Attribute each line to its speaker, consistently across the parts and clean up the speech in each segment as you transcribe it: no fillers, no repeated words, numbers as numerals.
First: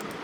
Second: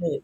Speaker 1: Hey,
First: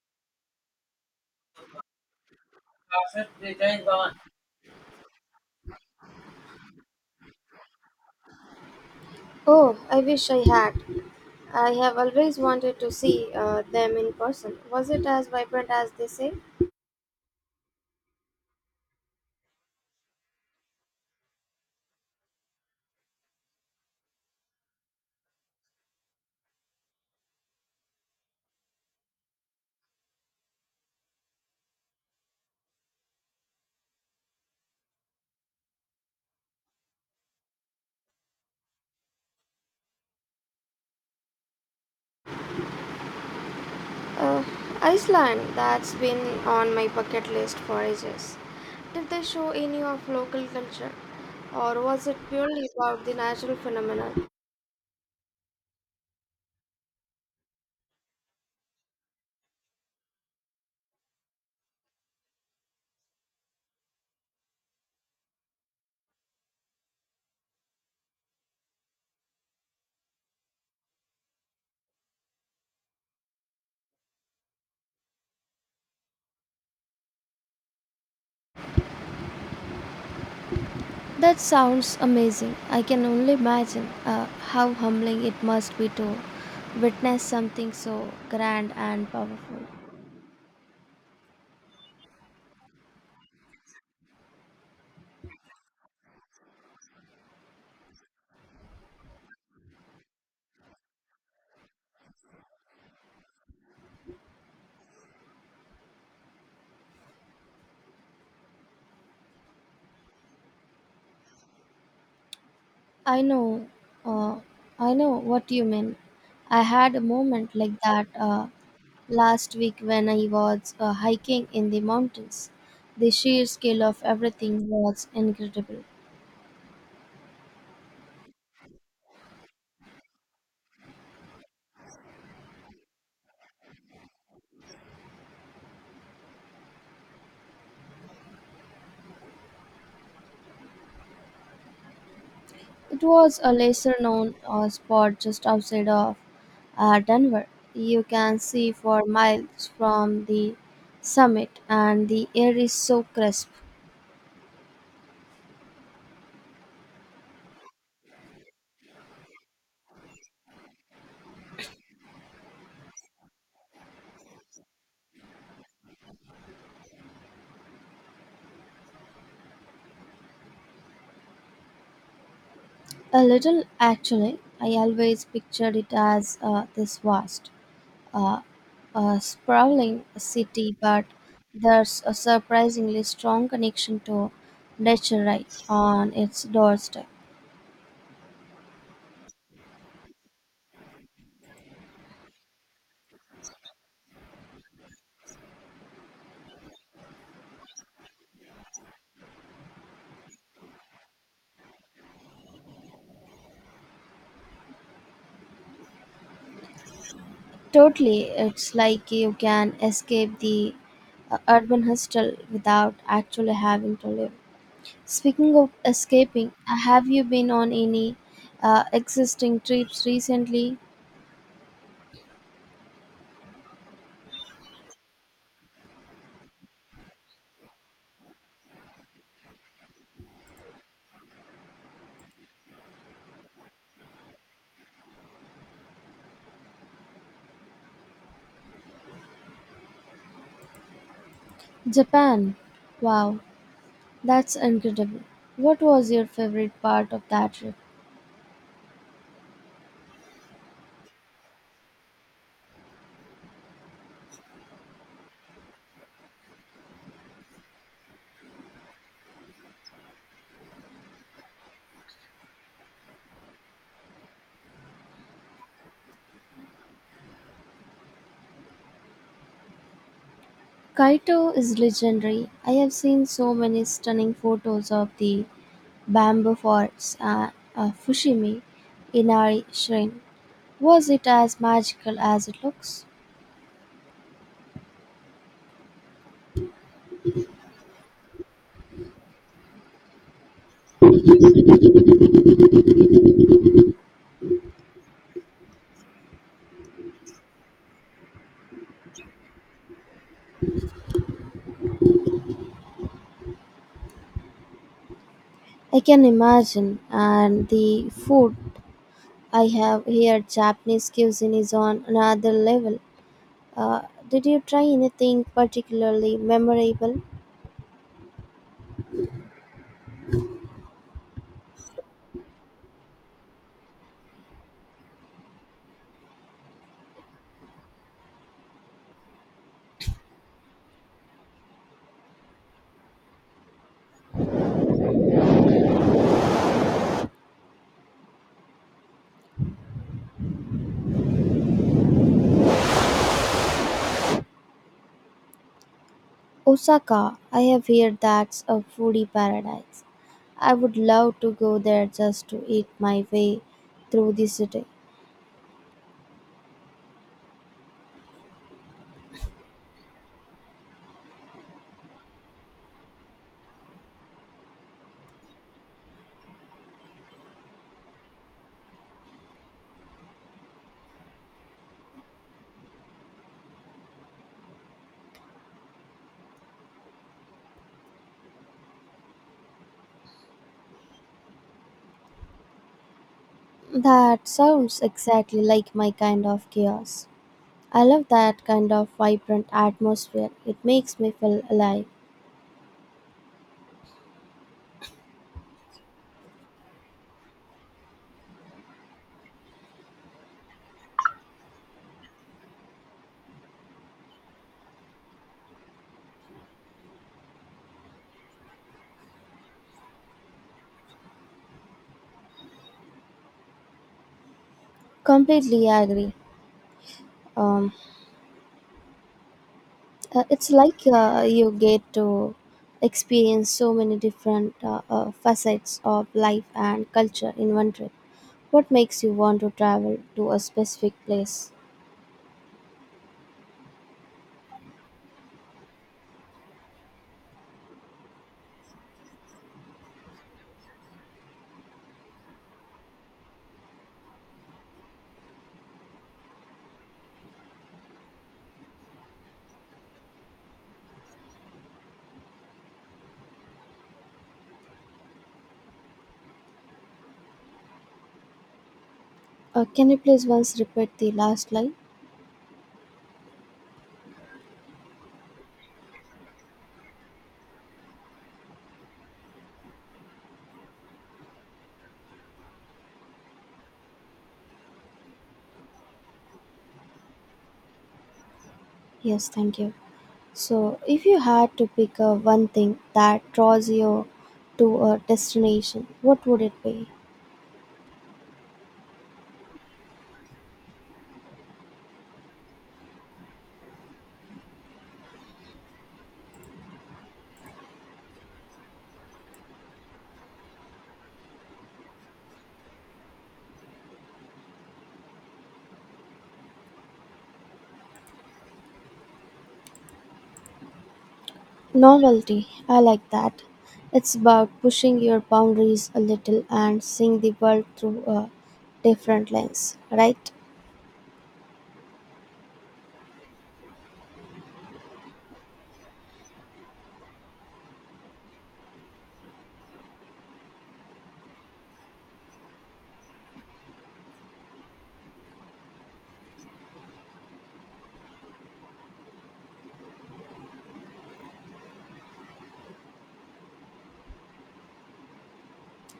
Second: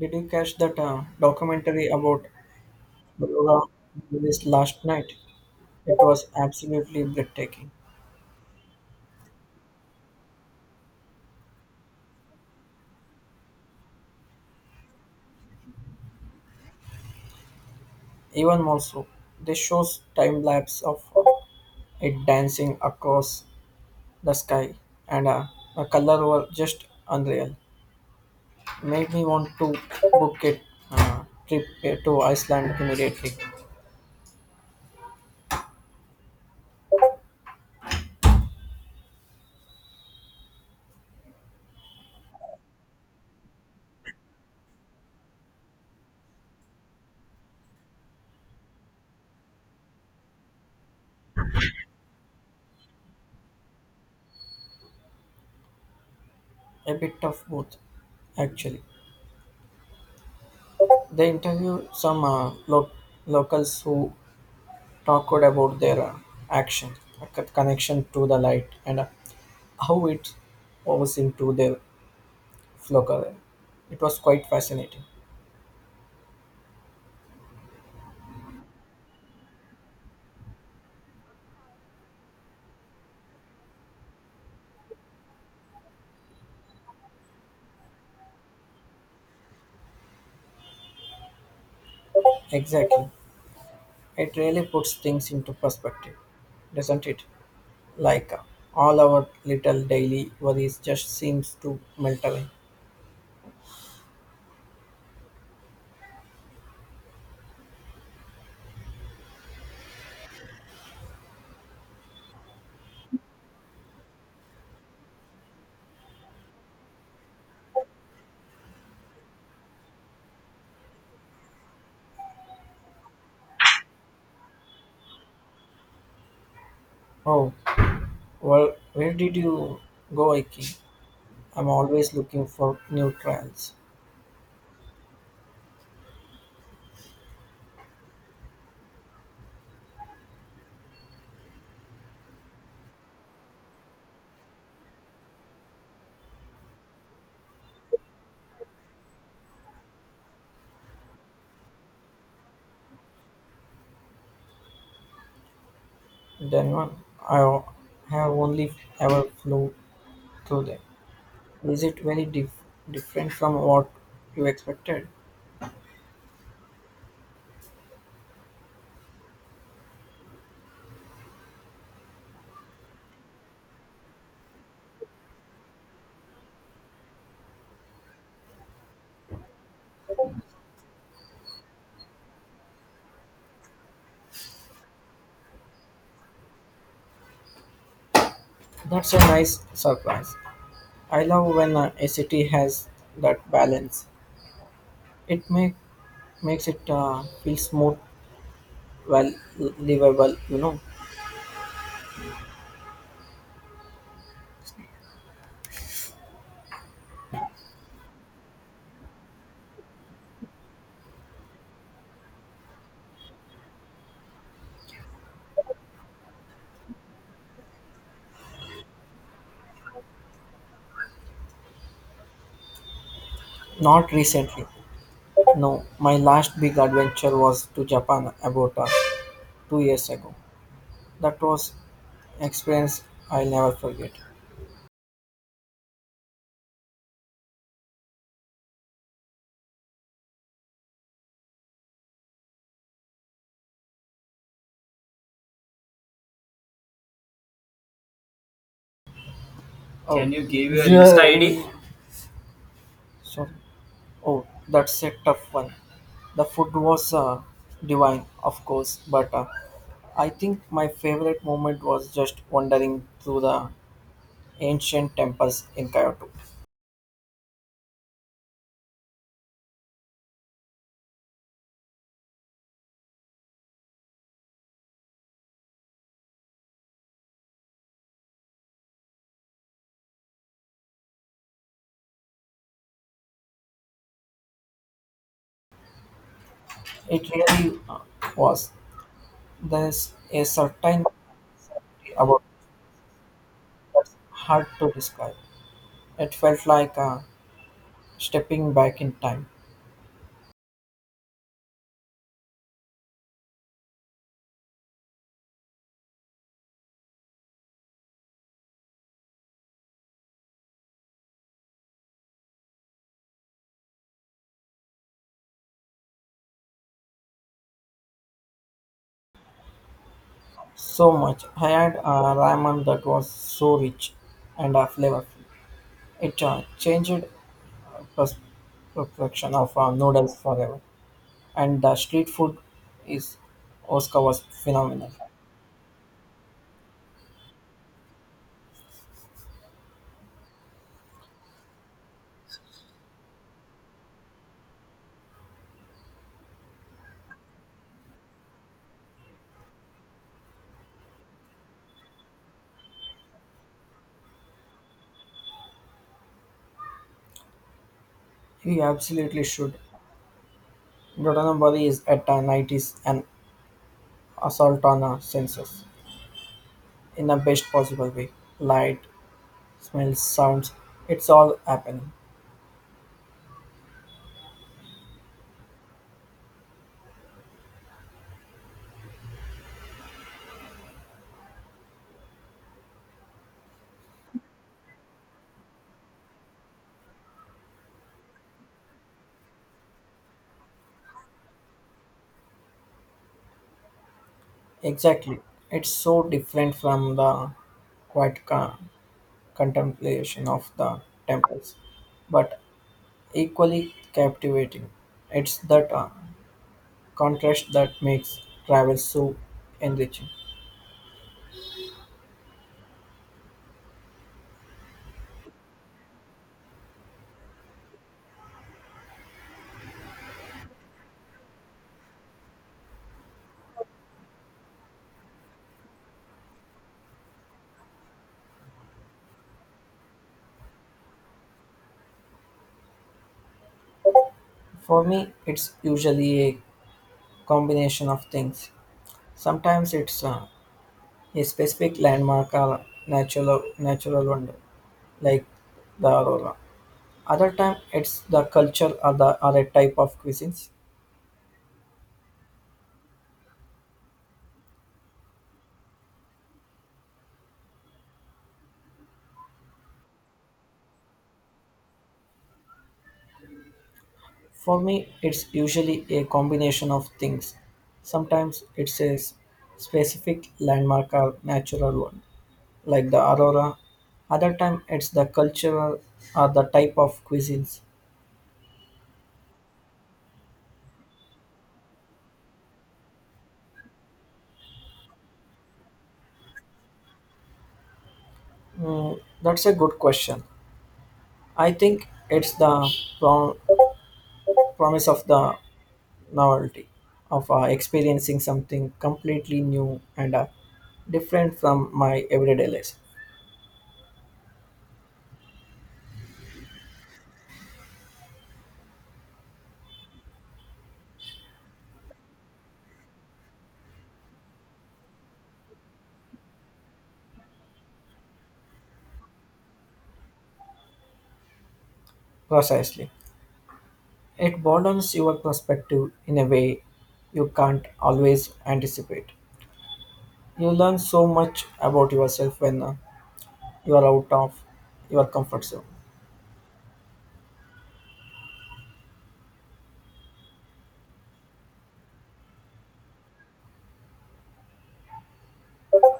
Speaker 1: did you catch that documentary about Laura released last night? It was absolutely breathtaking.
Speaker 2: Oh, I wish I had. I have always wanted to see them in person. Was it as vibrant as they say?
Speaker 1: Even more so, this shows time lapse of it dancing across the sky, and the color were just unreal. Made me want to book it uh, trip to Iceland immediately.
Speaker 2: Uh, Iceland, that's been on my bucket list for ages. Did they show any of local culture, or was it purely about the natural phenomenon?
Speaker 1: A bit of both, actually. They interviewed some locals who talked about their action, like a connection to the light, and how it was into their flow. Color. It was quite fascinating.
Speaker 2: That sounds amazing. I can only imagine how humbling it must be to witness something so grand and powerful.
Speaker 1: Exactly. It really puts things into perspective, doesn't it? Like uh, all our little daily worries just seems to melt away.
Speaker 2: I know, uh, I know what you mean. I had a moment like that last week when I was hiking in the mountains. The sheer scale of everything was incredible.
Speaker 1: Oh, well, where did you go, Iki? I'm always looking for new trials.
Speaker 2: It was a lesser known spot just outside of Denver. You can see for miles from the summit, and the air is so crisp.
Speaker 1: Then one, I have only ever flew through them. Is it very different from what you expected?
Speaker 2: A little, actually. I always pictured it as this vast uh, a sprawling city, but there's a surprisingly strong connection to nature right on its doorstep.
Speaker 1: That's a nice surprise. I love when a city has that balance. It make, Makes it feel smooth, well livable, you know.
Speaker 2: Totally, it's like you can escape the urban hustle without actually having to live. Speaking of escaping, have you been on any existing trips recently?
Speaker 1: Not recently. No, my last big adventure was to Japan about 2 years ago. That was experience I'll never forget.
Speaker 2: Japan. Wow, that's incredible. What was your favorite part of that trip?
Speaker 1: Oh, can you give your, yeah, Insta ID? Sorry. Oh, that's a tough one. The food was divine, of course, but I think my favorite moment was just wandering through the ancient temples in Kyoto.
Speaker 2: Kaito is legendary. I have seen so many stunning photos of the bamboo forests at Fushimi Inari Shrine. Was it as magical as it looks?
Speaker 1: It really was. There's a certain beauty about it that's hard to describe. It felt like stepping back in time.
Speaker 2: I can imagine, and the food I have here, Japanese cuisine, is on another level. Uh, did you try anything particularly memorable?
Speaker 1: So much. I had ramen that was so rich and flavorful. It changed the pers- perception of noodles forever, and the street food is Oscar was phenomenal.
Speaker 2: Osaka, I have heard that's a foodie paradise. I would love to go there just to eat my way through the city.
Speaker 1: He absolutely should. Dotonabari is at a 90s an assault on our senses in the best possible way. Light, smells, sounds, it's all happening.
Speaker 2: That sounds exactly like my kind of chaos. I love that kind of vibrant atmosphere. It makes me feel alive.
Speaker 1: Exactly. It's so different from the quiet contemplation of the temples, but equally captivating. It's that contrast that makes travel so enriching.
Speaker 2: Completely agree. Um, it's like you get to experience so many different facets of life and culture in one trip. What makes you want to travel to a specific place?
Speaker 1: For me, it's usually a combination of things. Sometimes it's a specific landmark or natural wonder, like the aurora. Other time it's the culture or the or a type of cuisines.
Speaker 2: Can you please once repeat the last line?
Speaker 1: For me, it's usually a combination of things. Sometimes it's specific landmark or natural one, like the aurora. Other time it's the cultural or the type of cuisines.
Speaker 2: Yes, thank you. So, if you had to pick a one thing that draws you to a destination, what would it be?
Speaker 1: Mm, that's a good question. I think it's the pro- promise of the novelty of experiencing something completely new and different from my everyday life.
Speaker 2: Novelty. I like that. It's about pushing your boundaries a little and seeing the world through a different lens, right?
Speaker 1: Precisely. It broadens your perspective in a way you can't always anticipate. You learn so much about yourself when you are out of your comfort zone.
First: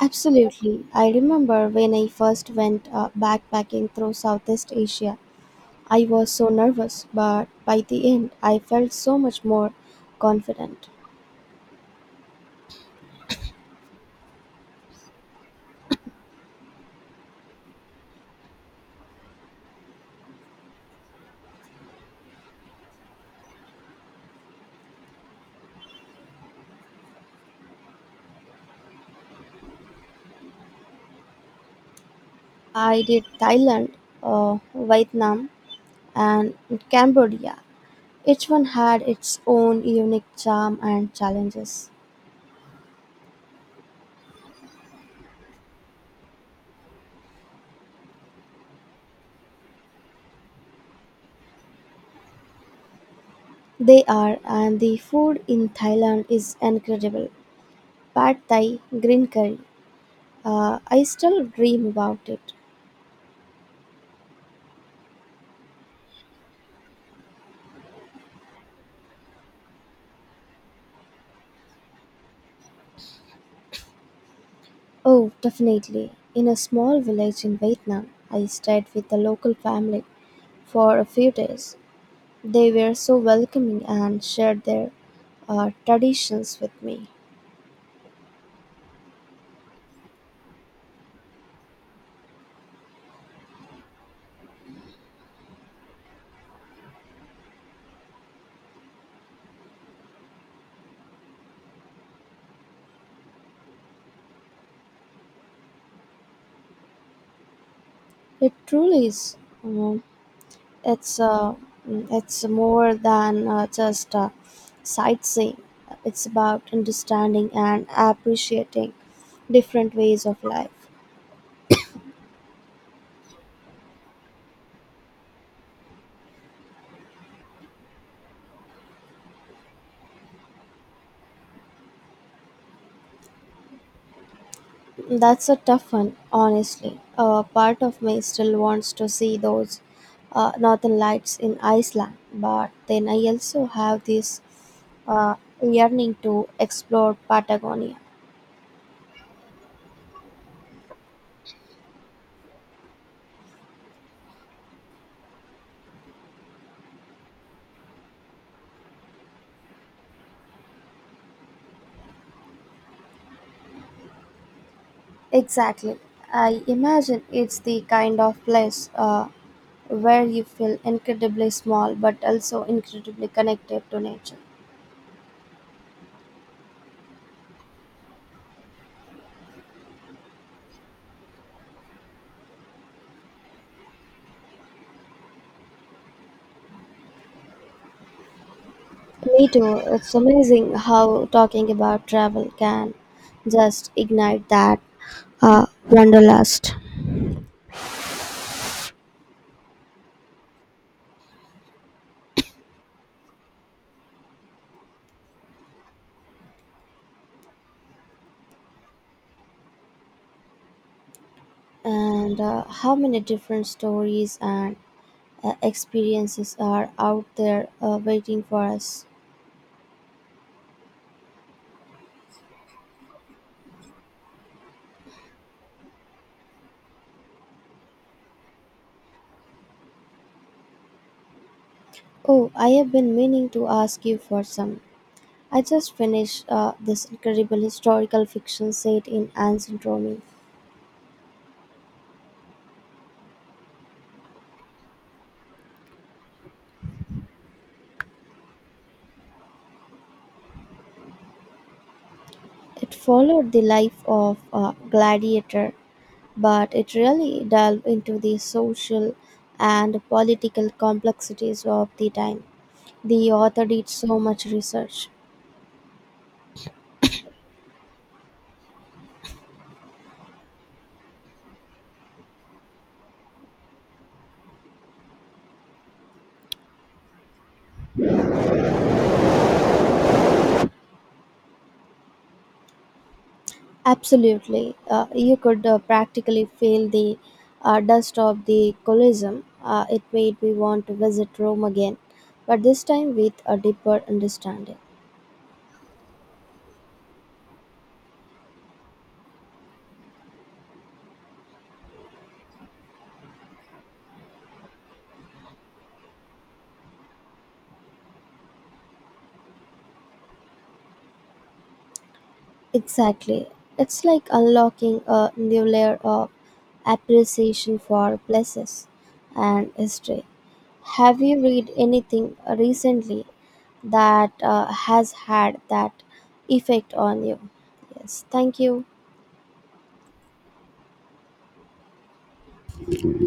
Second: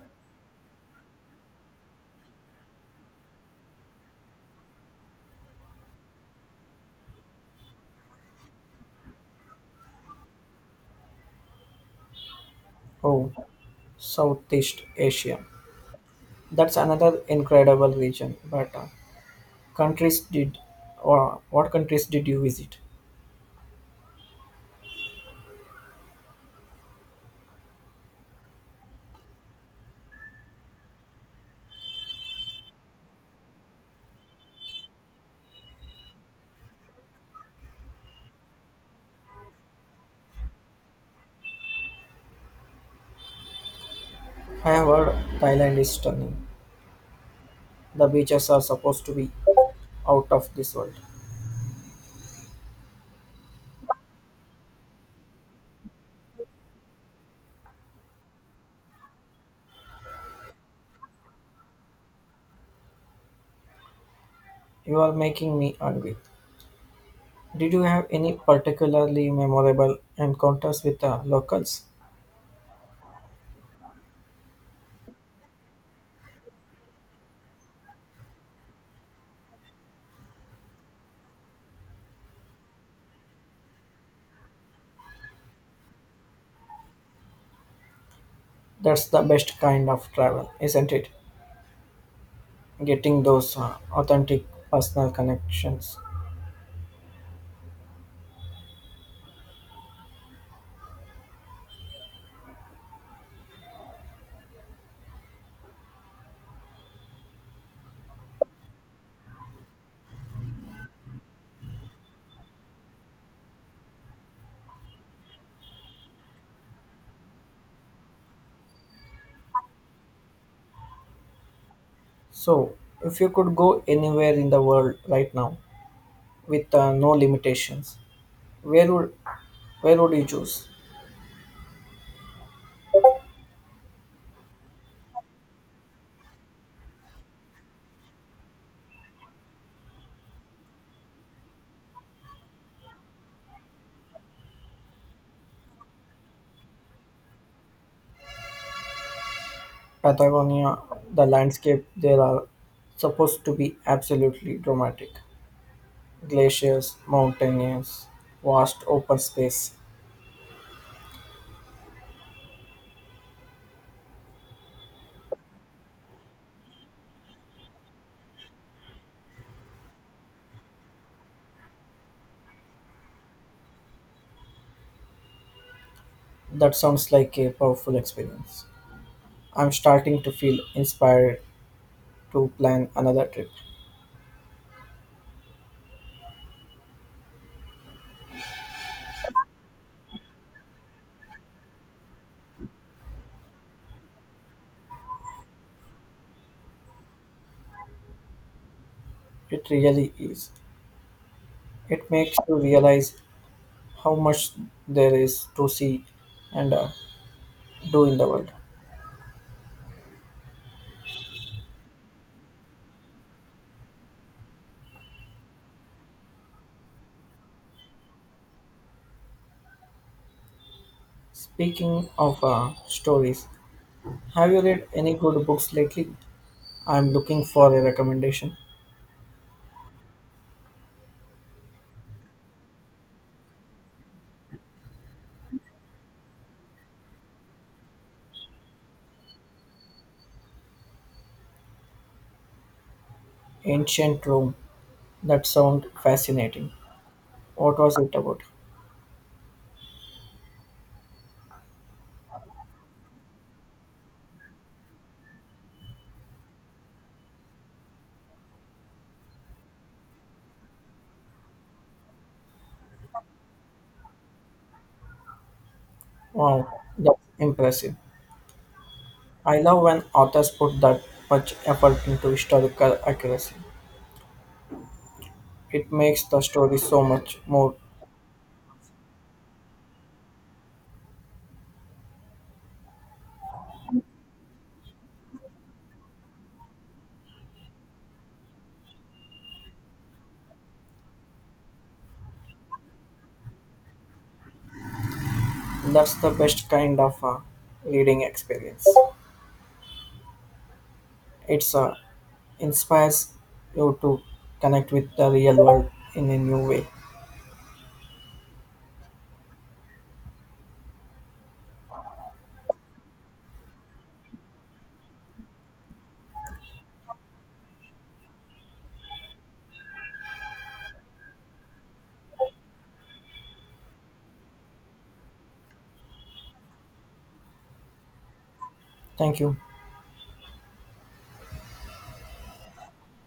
Speaker 2: Absolutely. I remember when I first went backpacking through Southeast Asia. I was so nervous, but by the end, I felt so much more confident.
Speaker 1: Oh, Southeast Asia. That's another incredible region. But countries did, or what countries did you visit?
Speaker 2: I did Thailand, Vietnam, and Cambodia. Each one had its own unique charm and challenges.
Speaker 1: I have heard Thailand is stunning. The beaches are supposed to be out of this world.
Speaker 2: They are, and the food in Thailand is incredible. Pad Thai, green curry. I still dream about it.
Speaker 1: You are making me hungry. Did you have any particularly memorable encounters with the locals?
Speaker 2: Oh, definitely. In a small village in Vietnam, I stayed with a local family for a few days. They were so welcoming and shared their traditions with me.
Speaker 1: That's the best kind of travel, isn't it? Getting those authentic personal connections.
Speaker 2: It truly is. Um, It's uh, mm, it's more than just sightseeing. It's about understanding and appreciating different ways of life.
Speaker 1: So, if you could go anywhere in the world right now with no limitations, where would where would you choose?
Speaker 2: That's a tough one, honestly. Part of me still wants to see those northern lights in Iceland, but then I also have this uh, yearning to explore Patagonia.
Speaker 1: Patagonia, the landscape there are supposed to be absolutely dramatic. Glaciers, mountaineers, vast open space.
Speaker 2: Exactly. I imagine it's the kind of place where you feel incredibly small but also incredibly connected to nature.
Speaker 1: That sounds like a powerful experience. I'm starting to feel inspired to plan another trip.
Speaker 2: Me too. It's amazing how talking about travel can just ignite that wanderlust.
Speaker 1: It really is. It makes you realize how much there is to see and do in the world.
Speaker 2: And how many different stories and experiences are out there waiting for us?
Speaker 1: Speaking of stories, have you read any good books lately? I'm looking for a recommendation.
Speaker 2: Oh, I have been meaning to ask you for some. I just finished this incredible historical fiction set in ancient Rome.
Speaker 1: Ancient Rome. That sounds fascinating. What was it about?
Speaker 2: It followed the life of a gladiator, but it really delved into the social and political complexities of the time. The author did so much research.
Speaker 1: Wow, that's impressive. I love when authors put that much effort into historical accuracy. It makes the story so much more.
Speaker 2: Absolutely. You could practically feel the dust of the Colosseum. It made me want to visit Rome again, but this time with a deeper understanding.
Speaker 1: That's the best kind of a reading experience. It's inspires you to connect with the real world in a new way.
Speaker 2: Exactly. It's like unlocking a new layer of appreciation for places and history. Have you read anything recently that has had that effect on you? Yes, thank you.
Speaker 1: Thank you.